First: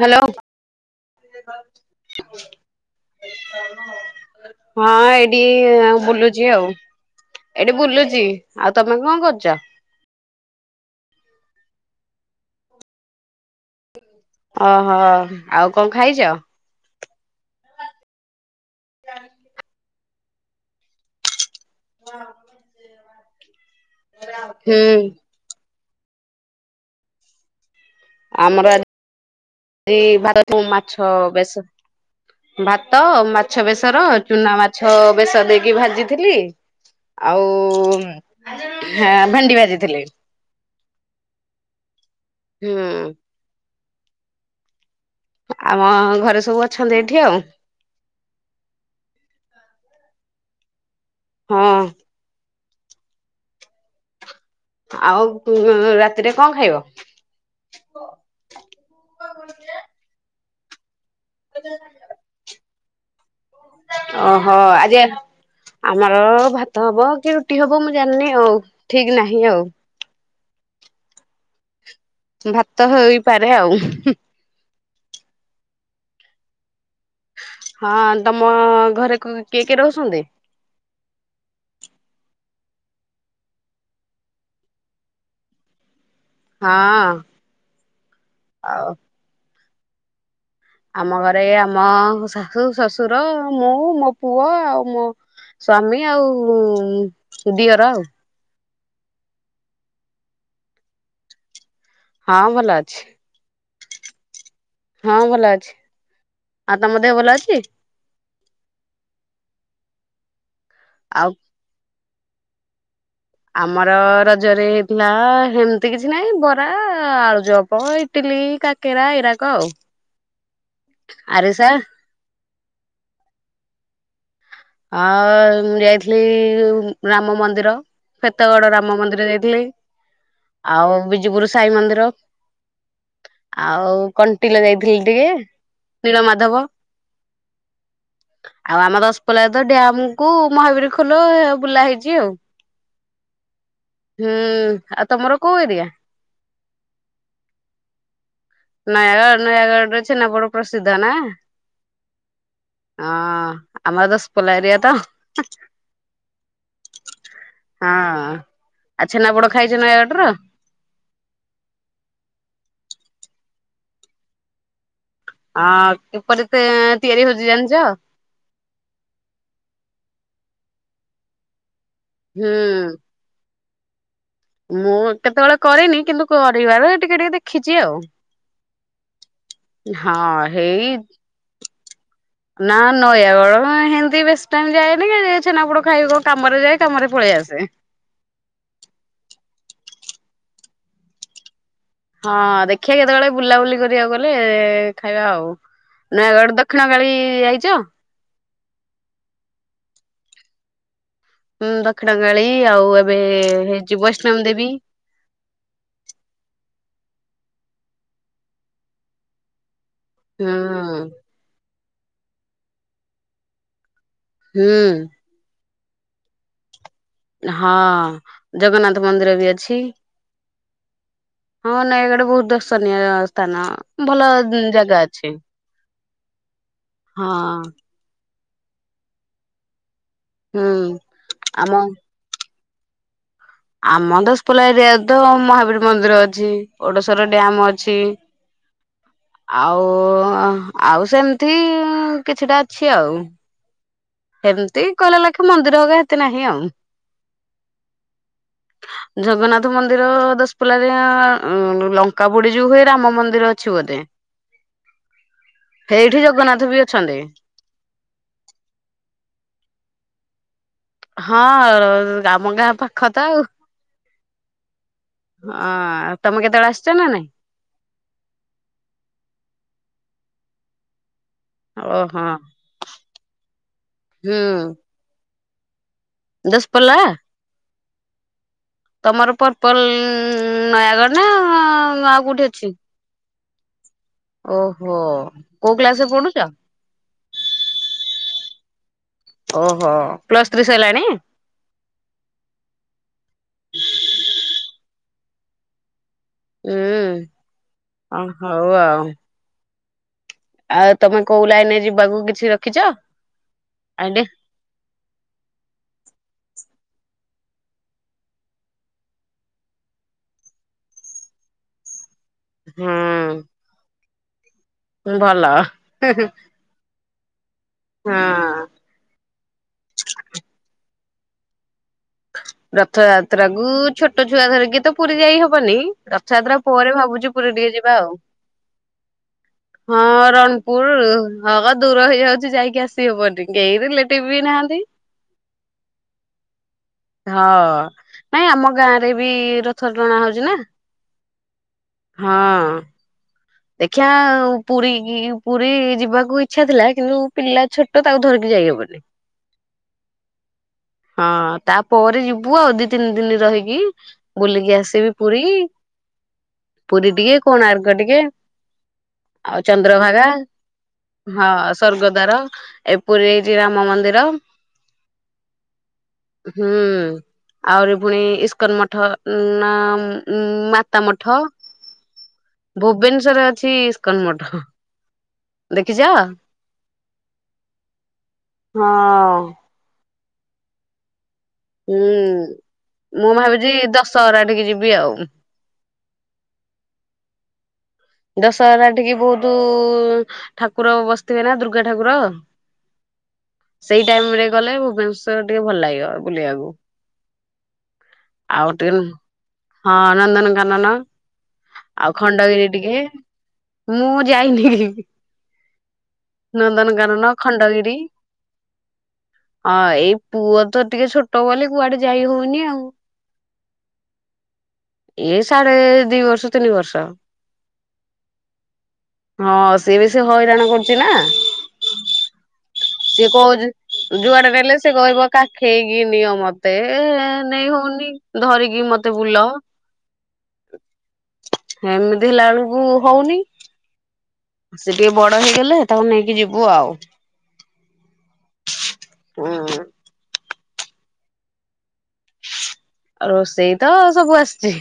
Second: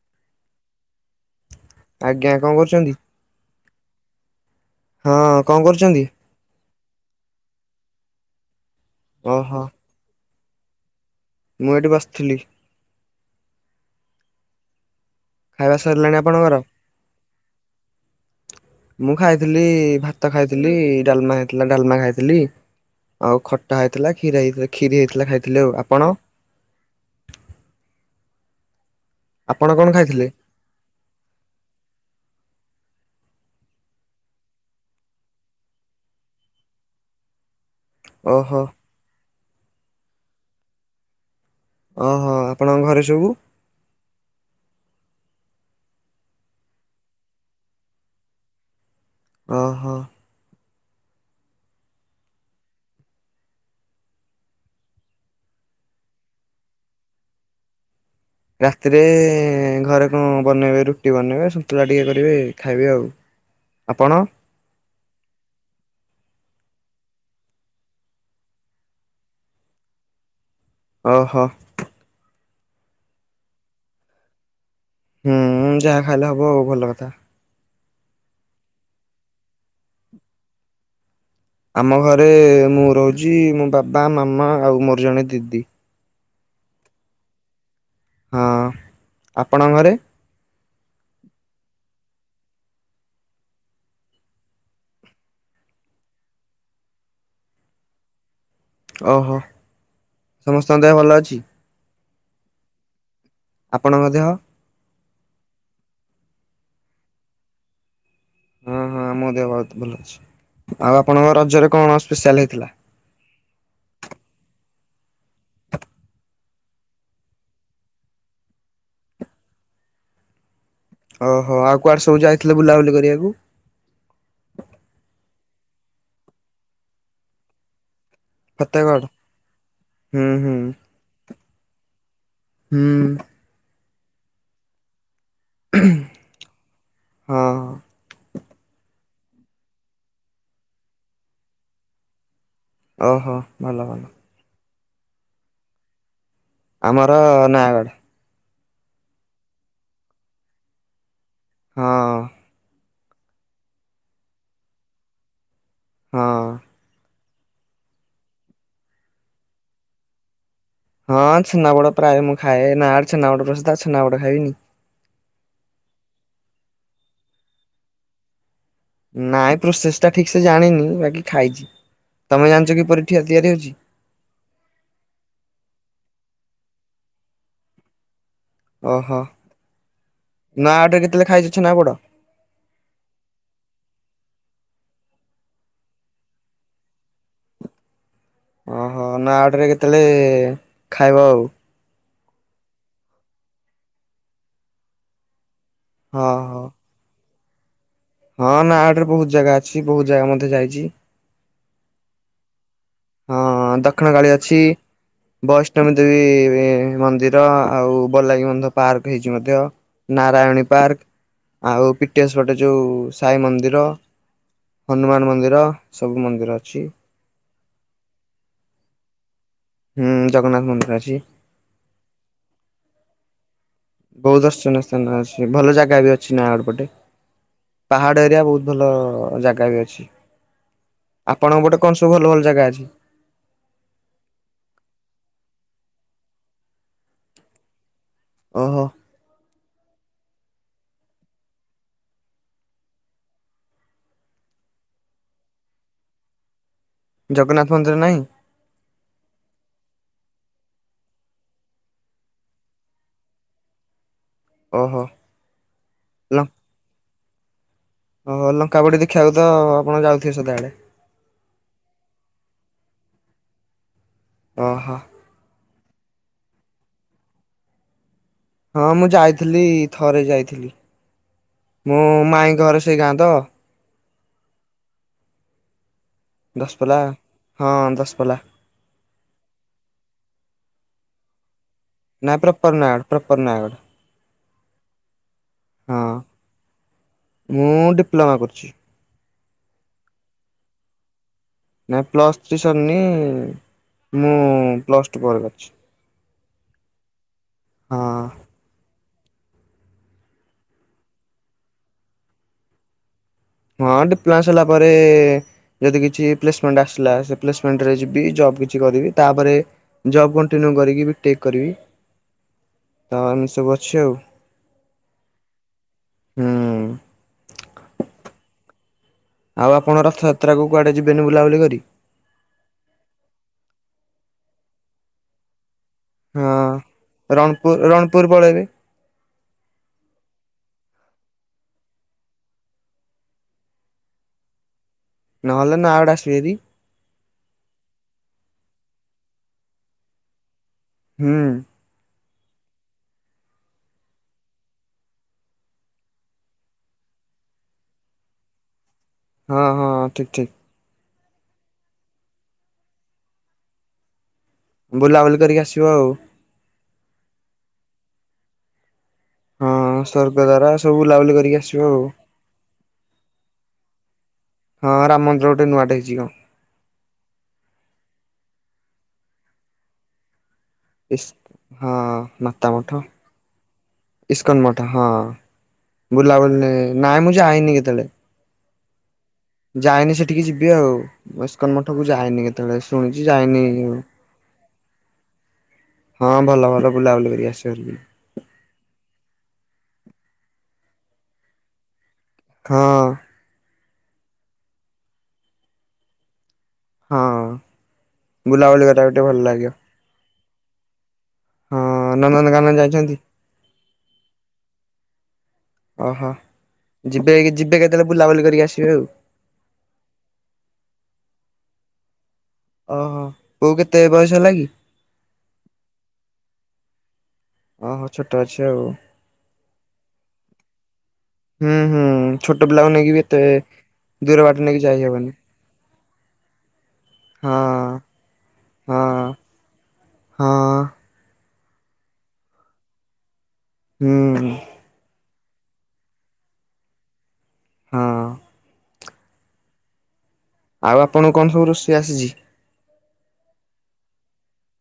Hello. ଆଜ୍ଞା କଣ କରୁଚନ୍ତି? ହଁ ଏଇଠି କଣ କରୁଛନ୍ତି? ବୁଲୁ [unintelligible] ଏଇଠି ବୁଲୁଚି। ଆଉ ତମେ କଣ ଓହୋ କରୁଚ? ମୁଁ ଏଇଠି ବସିଥିଲି। ଓହୋ। ଆଉ ଖାଇବା କଣ ସରିଲାଣି ଖାଇଚ? ଆପଣଙ୍କର। ମୁଁ ଖାଇଥିଲି ଭାତ ଖାଇଥିଲି ଡାଲମା ହୋଇଥିଲା ଡାଲମା ଖାଇଥିଲି। ଆଉ ଖଟା ହେଇଥିଲା କ୍ଷୀର ହେଇ ହୁଁ କ୍ଷୀରି ହେଇଥିଲା ଖାଇଥିଲି ଆଉ। ଆପଣ? ଆମର ଆପଣ କଣ ଆଜି ଖାଇଥିଲେ? ଭାତ ମାଛ ବେଶର ଭାତ ମାଛ ବେଶର ଚୁନା ମାଛ ବେଶ ଦେଇକି ଭାଜିଥିଲି। ଆଉ ଓହୋ ଭେଣ୍ଡି ଭାଜିଥିଲି। ଓହୋ ହୁଁ ଆପଣଙ୍କ ଘରେ ସବୁ? ଆମ ଘରେ ସବୁ ଅଛନ୍ତି ଏଇଠି ଆଉ। ଓହୋ। ହଁ। ଆଉ ରାତିରେ କଣ ଖାଇବ? ରାତିରେ ଘରେ କଣ ବନେଇବେ ରୁଟି ବନେଇବେ ସନ୍ତୁଳା ଟିକେ କରିବେ ଖାଇବେ ଆଉ ଆପଣ ଓହୋ ଆଜି ଆମର ଭାତ ହବ କି ରୁଟି ହବ ମୁଁ ଜାଣିନି ଆଉ ଠିକ ନାହିଁ ଆଉ ଓହୋ। ଭାତ ହେଇପାରେ ଆଉ ହୁଁ ଯାହା ଖାଇଲେ ହବ ଆଉ ଭଲ କଥା। ହଁ ତମ ଘରେକୁ କିଏ କିଏ ରହୁଛନ୍ତି? ଆମ ଘରେ ମୁଁ ରହୁଛି ମୋ ବାବା ମାମା ଆଉ ମୋର ଜଣେ ଦିଦି। ହଁ ହଁ ଆଉ ଆପଣଙ୍କ ଘରେ? ଆମ ଘରେ ଆମ ଶାଶୁ ଶଶୁର ମୁଁ ମୋ ପୁଅ ଆଉ ମୋ ସ୍ଵାମୀ ଆଉ ଦିଅର ଆଉ। ଓହୋ ସମସ୍ତଙ୍କ ଦେହ ଭଲ ଅଛି? ହଁ ଭଲ ଅଛି। ଆପଣଙ୍କ ଦେହ? ହଁ ଭଲ ଅଛି ଆଉ ତମ ଦେହ ଭଲ ଅଛି? ହଁ ହଁ ମୋ ଦେହ ବହୁତ ଭଲ ଅଛି ଆଉ ଆପଣଙ୍କ ରଜରେ କଣ ସ୍ପେଶାଲ ହେଇଥିଲା? ଆମର ରଜରେ ହେଇଥିଲା ଏମିତି କିଛି ନହିଁ ବରା ଆଳୁଚପ ଏ ଇଟିଲି କାକେରା ଏଇରାକ ଆଉ ଓହୋ ଆରିସା ଆଉ କୁଆଡେ ସବୁ ଯାଇଥିଲେ ବୁଲାବୁଲି କରିବାକୁ? ଆଉ ମୁ ଯାଇଥିଲି ରାମ ମନ୍ଦିର। ଫେତଗଡ ରାମ ଫତେଗଡ ମନ୍ଦିର ଯାଇଥିଲି ହୁଁ ହୁଁ ଆଉ ବିଜିପୁର ସାଇ ମନ୍ଦିର। ହୁଁ। ଆଉ କଣ୍ଟିଲ ଯାଇଥିଲି ଟିକେ, ନୀଳ ମାଧବ। ହଁ ଆଉ ଆମର କୋଲାଦ ଡ୍ୟାମକୁ ମହାବୀର ଖୋଲ ବୁଲା ହେଇଛି ଆଉ। ଓହୋ ଭଲ ଭଲ। ହୁଁ, ଆଉ ତମର କୋଉ ଏରିଆ? ଆମର ନୟାଗଡ଼। ନୟାଗଡ଼ ନୟାଗଡ଼ରେ ଛେନା ପୋଡ଼ ପ୍ରସିଦ୍ଧ ନା? ହଁ। ହଁ, ଆମର ତ ଦଶପଲା ଏରିଆ ତ। ହଁ। ହଁ, ଆଉ ଛେନା ପୋଡ ଖାଇଛ ନୟାଗଡର? ହଁ, ଛେନାପୋଡ ପ୍ରାୟ ମୁଁ ଖାଏ। ନୟାଗଡର ଛେନାପୋଡ଼ ପ୍ରସିଦ୍ଧ ଛେନାପୋଡ ଖାଇବିନି। ହଁ, କିପରି ସେ ତିଆରି ହଉଛି ଜାଣିଛ? ନାଇଁ ପ୍ରୋସେସଟା ଠିକ ସେ ଜାଣିନି ବାକି ଖାଇଛି। ତମେ ହୁଁ ଜାଣିଛ କି ପରି ଠିଆ ତିଆରି ହଉଛି? ମୁଁ କେତେବେଳେ କରିନି କିନ୍ତୁ କରିବାର ଟିକେ ଟିକେ ଦେଖିଛି ଆଉ? ଓହୋ! ହଁ ହେଇ ନୟାଗଡରେ କେତେଲେ ଖାଇଛ ଛେନାପୋଡ଼? ନା, ନୟାଗଡ ହେମତି ବି ବେସି ଟାଇମ ଯାଏନି ଛେନାପୋଡ ଖାଇବି କ କାମରେ ଯାଏ କାମରେ ପଳେଇ ଆସେ। ଓହୋ! ନୟାଗଡରେ କେତେବେଳେ ଖାଇବ ଆଉ? ହଁ, ଦେଖିବା କେତେବେଳେ ବୁଲାବୁଲି କରିବାକୁ ଗଲେ ଖାଇବା ଆଉ। ହଁ ନୟାଗଡ ହଁ ଦକ୍ଷିଣ- କାଳୀ ଯାଇଛ। ହଁ, ନୟାଗଡରେ ବହୁତ ଜାଗା ଅଛି ବହୁତ ଜାଗା ମଧ୍ୟ ଯାଇଛି। ହୁଁ, ଦକ୍ଷିଣକାଳୀ, ଆଉ ଏବେ ହଁ ହେଇଛି ଦକ୍ଷିଣ କାଳୀ ବୈଷ୍ଣବ ଅଛି ଦେବୀ। ବୈଷ୍ଣବୀ ଦେବୀ ମନ୍ଦିର, ଆଉ ବଲାଗୀ ବନ୍ଧ ପାର୍କ ହେଇଛି ମଧ୍ୟ। ନାରାୟଣୀ ପାର୍କ, ହୁଁ ଆଉ ପିଟିଏସ୍ପଟେ ଯେଉଁ ସାଇ ମନ୍ଦିର, ହୁଁ ହନୁମାନ ମନ୍ଦିର, ସବୁ ମନ୍ଦିର ଅଛି‌। ହଁ, ଜଗନ୍ନାଥ ମନ୍ଦିର ବି ଅଛି। ହୁଁ, ଜଗନ୍ନାଥ ମନ୍ଦିର ଅଛି। ହଁ, ନୟାଗଡ ବହୁତ ଦର୍ଶନୀୟ ସ୍ଥାନ। ଭଲ ବହୁତ ଦର୍ଶନୀୟ ଅଛି ଭଲ ଜାଗା ବି ଅଛି ନୟାଗଡ଼ ପଟେ। ହଁ। ପାହାଡ ଏରିଆ ବହୁତ ଭଲ ଜାଗା ବି ଅଛି। ହୁଁ ଆପଣଙ୍କ ଆମ ପଟେ କଣ ସବୁ ଭଲ ଭଲ ଜାଗା ଅଛି? ଆମ ଦଶପଲା ଏରିଆରେ ତ ମହାବୀର ମନ୍ଦିର ଅଛି, ଓଡ଼ଶର ଡ୍ୟାମ ଅଛି। ଓହୋ! ଆଉ ଆଉ ସେମତି କିଛିଟା ଅଛି ଆଉ। ଏମିତି କହିଲ ଲେଖେ ମନ୍ଦିର ହଗ ଏତେ ନାହିଁ ଆଉ। ଜଗନ୍ନାଥ ମନ୍ଦିର ନାହିଁ। ହଁ [unintelligible] ଜଗନ୍ନାଥ ମନ୍ଦିର ଦଶପୁଲାରେରେ ଲଙ୍କା ପୋଡି ଯୋଉ ହୁଏ ରାମ ମନ୍ଦିର ଅଛି ବୋଧେ। ହ [unintelligible] ଓହୋ! ସେଇଠି ଜଗନ୍ନାଥ ବି ଅଛନ୍ତି। ଓହ! ଲଙ୍କା ପୋଡି ଦେଖିବାକୁ ତ ଆପଣ ଯାଉଥିବେ ସଦାବେଳେ। ହଁ, ଆାମ ଗାଁ ପାଖ ତ ଆଉ। ଓହୋ! ହଁ, ଆଉ ତମେ କେତେବେଳେ ଆସିଛ ନା ନାଇଁ? ହଁ, ମୁଁ ଯାଇଥିଲି ଥରେ ଯାଇଥିଲି। ମୋ ଓହୋ ମାଇଁ ଘରେ ସେଇ ଗାଁ ତ। ହୁଁ ଦଶପଲା ଦଶପଲ୍ଲା? ହଁ ଦଶପଲା। ତମର ପର୍ପଲ ନୟାଗଡ଼ ନା ଆଉ ନାଇଁ କୋଉଠି ଅଛି ପ୍ରପର ନୟାଗଡ଼ ପ୍ରପର ନୟାଗଡ଼ ଓହୋ କୋଉ ହଁ କ୍ଲାସରେ ପଢୁଛ? ମୁଁ ଡିପ୍ଲୋମା କରୁଛି। ଓହୋ ପ୍ଲସ୍ ଥ୍ରି ସାରିଲାଣି। ନାଇଁ ପ୍ଲସ୍ ଥ୍ରୀ ସରିନି ମୁଁ ପ୍ଲସ୍ ଟୁ ପରେ କରିଛି। ହୁଁ ହଁ ଅ ହଉ ଆଉ। ଆଉ ତମେ କୋଉ ଲାଇନରେ ଯିବାକୁ କିଛି ରଖିଛ? ହଁ ଆଇଡେ ଡିପ୍ଲୋମା ସରିଲା ପରେ ଯଦି କିଛି ପ୍ଲେସମେଣ୍ଟ ଆସିଲା ସେ ପ୍ଲେସମେଣ୍ଟରେ ଯିବି ଜବ କିଛି କରିବି ତାପରେ ଜବ୍ କଣ୍ଟିନ୍ୟୁ କରିକି ବି ଟେକ୍ କରିବି ତ‌ଏମିତି ହୁଁ ସବୁ ଅଛି ଆଉ। ଭଲ ହୁଁ ହଁ ଆଉ ଆପଣ ରଥଯାତ୍ରା କୁଆଡେ ଯିବେନି ବୁଲାବୁଲି କରି। ରଥଯାତ୍ରା କୁ ଛୋଟ ଛୁଆ ଧରିକି ତ ପୁରୀ ଯାଇ ହବନି। ହଁ। ରଥଯାତ୍ରା ପରେ ଭାବୁଛିୁ ପୁରୀ ରଣପୁର ଟିକେ ଯିବା ଆଉ। ରଣପୁର ପଳେଇବେ ହଁ ରଣପୁର ହଉ ଦୂର ହେଇଯାଉଛି ଯାଇକି ଆସି ହବନି କେହି ରିଲେଟିଭ ବି ନାହାନ୍ତି। ନହଲେ ନା ଆଡ଼େ ଆସିଲିବିଦି। ହଁ ନାଇଁ ଆମ ଗାଁରେ ବି ରଥଣା ହଉଛି ନା। ହୁଁ। ହଁ। ଦେଖିବା ପୁରୀ ପୁରୀ ଯିବାକୁ ଇଚ୍ଛା ଥିଲା କିନ୍ତୁ ପିଲା ଛୋଟ ତ ତାକୁ ଧରିକି ଯାଇହବନି। ହଁ ହଁ ହଁ ଠିକ୍ ଠିକ୍ ହଁ ତାପରେ ଯିବୁ ଆଉ ଦି ତିନି ଦିନ ରହିକି ବୁଲିକି ଆସିବି ବୁଲାବୁଲି ପୁରୀ କରିକି ଆସିବ ଆଉ ପୁରୀ ଟିକେ କୋଣାର୍କ ଟିକେ ଆଉ ହଁ ଚନ୍ଦ୍ରଭାଗା ସ୍ୱର୍ଗଦ୍ୱାର ସବୁ ବୁଲାବୁଲି ହଁ କରିକି ଆସିବ ଆଉ ସଵର୍ଗଦାର ଏପରି ପୁରୀ ହେଇଛି ରାମ ମନ୍ଦିର ହଁ ରାମ ମନ୍ଦର ଗୋଟେ ନୂଆଟେ ହେଇଛି କଣ? ହୁଁ ଆହୁରି ପୁଣି ଇସ୍କନ ମଠ ଇସ୍ ହଁ ମାତା ମଠ ଭୁବନେଶ୍ଵରରେ ଅଛି ଇସ୍କନ ଇସ୍କନ୍ ମଠ ହଁ ଦେଖିଛ? ବୁଲା ବୁଲି ନାଇଁ ମୁଁ ଯାଇନି କେତେବେଳେ। ହଁ। ଯାଇନି ସେଠିକି ଯିବି ଆଉ। ବୟସ୍କନ ମଠକୁ ଯାଇନି ହୁଁ କେତେବେଳେ ଶୁଣିଛି ମୁଁ ଯାଇନି। ଭାବିଛି ଦଶହରା ଠିକି ଯିବି ଆଉ ହଁ ଭଲ ଭଲ ବୁଲାବୁଲି କର ଆସ କରିବି। ଦଶହରା ଟିକେ ବହୁତ ଠାକୁର ବସିଥିବେ ନା ଦୁର୍ଗା ଠାକୁର ହଁ। ସେଇ ଟାଇମ ରେ ଗଲେ ଭୁବନେଶ୍ଵର ଟିକେ ଭଲ ଲାଗିବ ବୁଲିବାକୁ। ହଁ ଆଉ ବୁଲାବୁଲି ଟିକେ କଟକୁ ଗୋିକେ ଭଲ ଲାଗିବ। ହଁ ନନ୍ଦନକାନନ ହଁ ଆଉ ଖଣ୍ଡଗିରି ନନ୍ଦନକାନନ ଟିକେ ଯାଇଛନ୍ତି ମୁଁ ଯାଇନି ଯିବି। ଓହୋ ଯିବେ ଯିବେ ଖଣ୍ଡଗିରି କେତେବେଳେ ବୁଲାବୁଲି କରିକି ଆସିବେ ଆଉ। ହଁ ଏଇ ପୁଅ ତ ଟିକେ ଛୋଟ ଗଲେ କୁଆଡେ ଯାଇ ହଉନି ଆଉ। ଓହୋ କୋଉ କେତେ ବୟସ ହେଲା କି? ଏଇ ସାଢେ ଦି ବର୍ଷ ତିନି ବର୍ଷ। ଓହୋ ଛୋଟ ଅଛି ଆଉ। ହଁ ସିଏ ବି ସେି ହଇରାଣ କରୁଛି ନା। ହୁଁ ହୁଁ ଛୋଟ ପିଲାକୁ ନେଇକି ସିଏ ଏତେ ଦୂର ବାଟ ନେଇକି ଯାଇହବନି। ଖଇକି ନିଅ ମତେ ହଁ ନେଇ ହଉନି ଧରିକି ହଁ ମତେ ବୁଲ ହଁ ଏମିତି ହେଲା ବେଳକୁ ହଉନି ହୁଁ। ସେ ଟିକେ ବଡ ହେଇଗଲେ ତାକୁ ନେଇକି ଯିବୁ ଆଉ। ହଁ। ହଁ ହ। ଆଉ ଆପଣଙ୍କୁ କଣ ସବୁ ରୋଷେଇ ଆସିଛି। ଆଉ ରୋଷେଇ ତ ସବୁ ଆସିଛି।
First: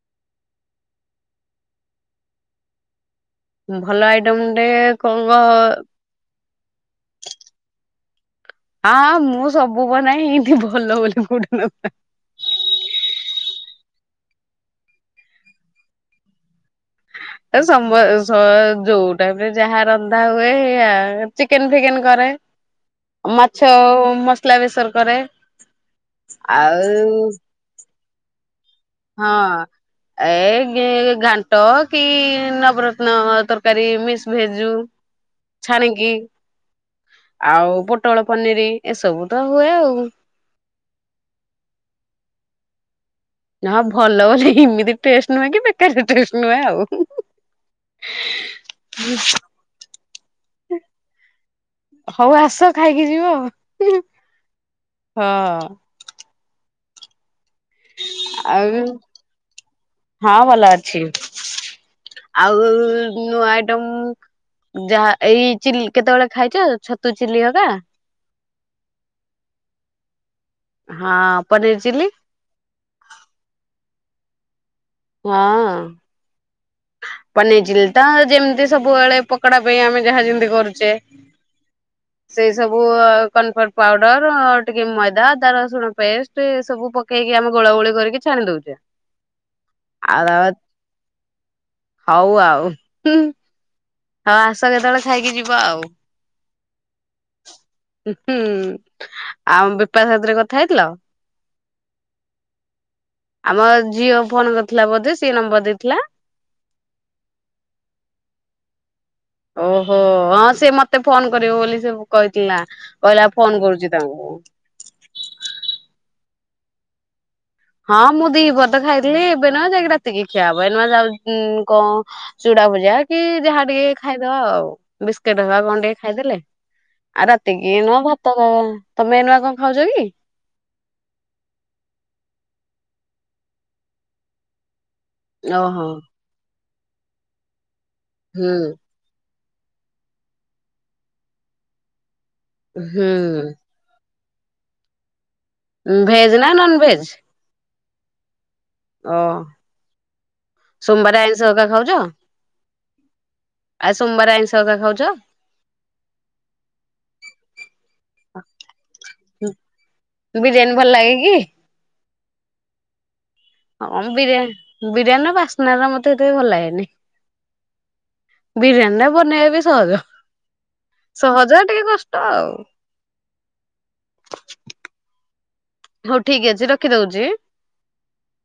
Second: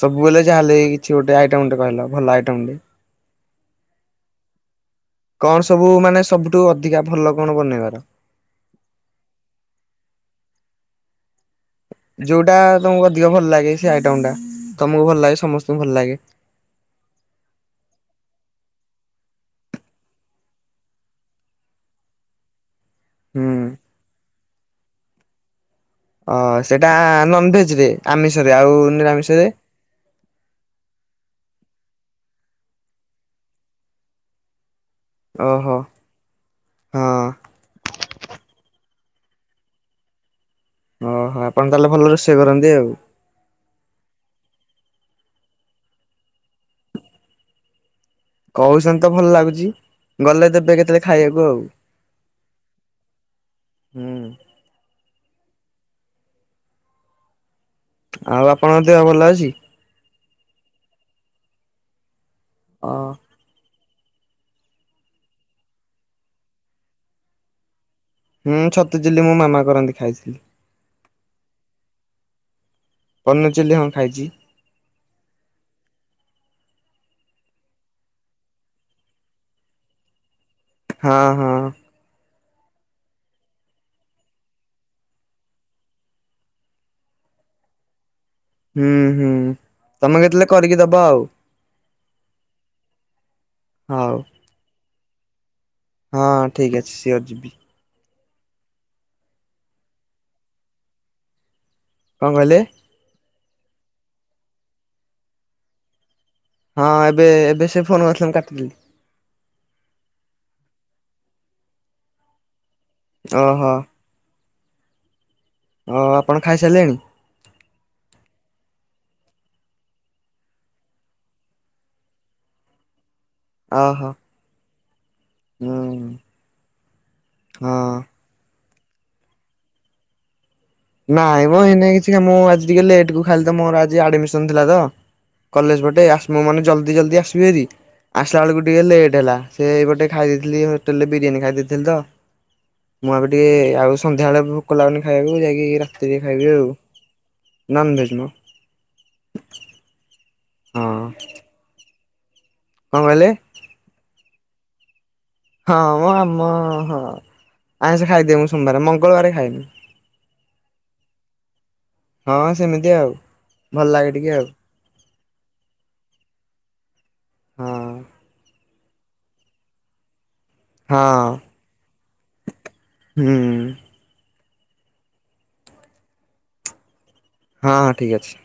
ସବୁବେଳେ ଯାହା ହେଲେ କିଛି ଗୋଟେ ଆଇଟମ ଗଟେ କହିଲ ଭଲ ଆଇଟମ ଟେ। ଭଲ ଆଇଟମ ଟେ କଣ ସବୁ ମାନେ ସବୁଠୁ ଅଧିକା ଭଲ କଣ ବନେଇବାର। ଆଁ ମୁଁ ସବୁ ବନାଏ ଏମିତି ଭଲ ବୋଲି କୋଉଟା ନ ଥାଏ। ଯୋଉଟା ତମକୁ ଅଧିକ ଭଲ ଲାଗେ ସେ ଆଇଟମ ଟା ତମକୁ ଭଲ ଲାଗେ ସମସ୍ତଙ୍କୁ ଭଲ ଲାଗେ। ଏ ସମ ସ ଯୋଉ ଟାଇପରେ ଯାହା ରନ୍ଧା ହୁଏ ଏଇଆ ଚିକେନ ଫିକେନ କରେ। ହୁଁ। ମାଛ ମସଲା ବେସର କରେ। ଅ ସେଇଟା ଆଉ ନନଭେଜ ରେ ଆମିଷରେ ଆଉ ନିରାମିଷରେ ହଁ। ଏ ଗେ ଘାଣ୍ଟ କି ନବରତ୍ନ ତରକାରୀ ମିିକ୍ସ ଭେଜ ଯୋଉ। ଓହୋ ଛାଣିକି ହଁ ଆଉ ପୋ ଟଳ ପନିର ଏସବୁ ତ ହୁଏ ଆଉ। ଓହୋ ଆପଣ ତାହେଲେ ଭଲ ରୋଷେଇ କରନ୍ତି ଆଉ। ନା ଭଲ ବୋଲି ଏମିତି ଟେଷ୍ଟ ନୁହଁ କି ବେକାର ଟଷ୍ଟ ନୁହେଁ ଆଉ ହୁଁ ହୁଁ। କହୁସନ ତ ଭଲ ଲାଗୁଛି ଗଲେ ଦେବେ କେତେବେଳେ ଖାଇବାକୁ ଆଉ। ହଉ ଆସ ଖାଇକି ଯିବ ହୁଁ ହୁଁ। ହଁ। ଆଉ ଆପଣଙ୍କ ଦେହ ଭଲ ଅଛି? ହଁ ଭଲ ଅଛି ଆଉ ଅ ନୂଆ ଟମ୍ ଯାହା ଏଇ ଚିଲି କେତେବେଳେ ଖାଇଛ ଛତୁ ଚିଲି ଅକା। ହୁଁ ତୁ ଚିଲି ମୋ ମାମା କରନ୍ତି ଖାଇଥିଲି। ହଁ ପନିର ଚିଲ୍ଲି? ପନିର ଚିଲି ହଁ ଖାଇଛି। ହଁ। ପନିରଚିଲି ତ ଯେମିତି ସବୁବେଳେ ପକଡା ପାଇଁ ଆମେ ଯାହ ଯେମିତି କରୁଚେ। ହଁ ହଁ ସେଇ ସବୁ କନଫଟ ପାଉଡର ଟିକେ ମଇଦା ଅଦା ରସୁଣ ପେଷ୍ଟ। ରେ ସବୁ ପକେଇକି ଆମେ ଗୋଳା ଗୋଳି କରିକି ଛାଣି ଦଉ। ହୁଁ ହୁଁ ତମେ କେତେବେଳେ କରିକି ଦବ ଆଉ। ହଉ ଆଉ ହୁଁ ହଉ ଆସ କେତେବେଳେ ଖାଇକି ଯିବ ଆଉ। ହଁ ଠିକ୍ ଅଛି ସିଓର ଯିବି। ଉଁ ହୁଁ ଆଉ ବିପା ସାଥିରେ କଥା ହେଇଥିଲ? କଣ କହିଲେ? ଆମ ଝିଅ ଫୋନ କରିଥିଲା ବୋଧେ ସେ ନମ୍ବର ଦେଇଥିଲା। ହଁ ଏବେ ଏବେ ସେ ଫୋନ କରିଥିଲେ ମୁଁ କାଟିଦେଲି। ଓହୋ ହଁ ସିଏ ମତେ ଫୋନ କରିବ ବୋଲି ସବୁ କହିଥିଲା। କହିଲା ଫୋନ ଓହୋ କରୁଛି ତାଙ୍କୁ। ହଁ ଆପଣ ଖାଇସାରିଲେଣି? ହଁ ମୁଁ ଦିବରେ ତ ଖାଇଥିଲି ଏବେ ନୁ ଯାଇକି ରାତିକି ଖିଆ ହବ ଏନୁଆ ଯାଉ ଉଁ କ ଚୁଡା ଭଜା କି ଯାହା ଟିକେ ଓହୋ ଖାଇଦବା ଆଉ। ବିସ୍କିଟ ବା କଣ୍ଡେଇ ହୁଁ। ଖାଇଦେଲେ ଆଉ ରାତିକି ନ ହଁ ଭା ତମେ ତମେ ଏ ନୁଆ କଣ ଖାଉଛ କି? ନାଇଁ ମ ଏଇନା କିଛି ମୁଁ ଆଜି ଟିକେ ଲେଟ କୁ ଖାଲି ତ ମୋର ଆଜି ଆଡମିସନ ଥିଲା ତ କଲେଜ ଓହୋ ପଟେ ଆସମ ମାନେ ଜଲ୍ଦି ଜଲ୍ଦି ଆସିବି ହେରି ଆସିଲା ହୁଁ ବେଳକୁ ଟିକେ ଲେଟ୍ ହେଲା। ସେ ଗୋଟେ ଖାଇ ଦେଇଥିଲି ହୋଟେଲରେ ବିରିୟାନୀ ଖାଇ ଦେଇଥିଲି ତ ହୁଁ ମୁଁ ଆବେ ଟିକେ ଆଉ ସ ସନ୍ଧ୍ୟାବେଳେ ଭୋକ ଲାଗୁନି ଖାଇବାକୁ ଯାଇକି ରାତିରେ ଭେଜ ନା ଖାଇବି ଆଉ। Non veg? ନନ୍ ଭେଜ ମ। ଓ ହଁ ସୋମବାରେ ଆଇଁଷ ଅକା ଖାଉଛ? କଣ କହିଲେ? ଆଜି ସୋମବାର ଆଇଁଷ ହେରିକା ଖାଉଛ। ହଁ ମୁଁ ଆମ ହଁ, ଆଇଁଷ ଖାଇଦିଏ ମୁଁ ସୋମବାର ମଙ୍ଗଳବାର ଖାଇନି। ବିରିୟାନୀ ଭଲ ଲାଗେ କି ହଁ ସେମିତି ଆଉ। ଭଲ ହଁ ଲାଗେ ଟିକେ ବିରିୟ ଆଉ ବିରିୟାନୀର ବାସ୍ନା ରା ମତେ ଏଥି ଭଲ ଲାଗେନି। ହଁ ହଁ। ବିରିୟାନୀ ଟା ବନେଇ ବା ସହଜ ହଁ ସହଜ ଟିକେ କଷ୍ଟ ଆଉ। ହଁ ହୁଁ ହଉ ଠିକ୍ ଅଛି ରଖିଦଉଛି। ହଁ ହଁ ଠିକ ଅଛି।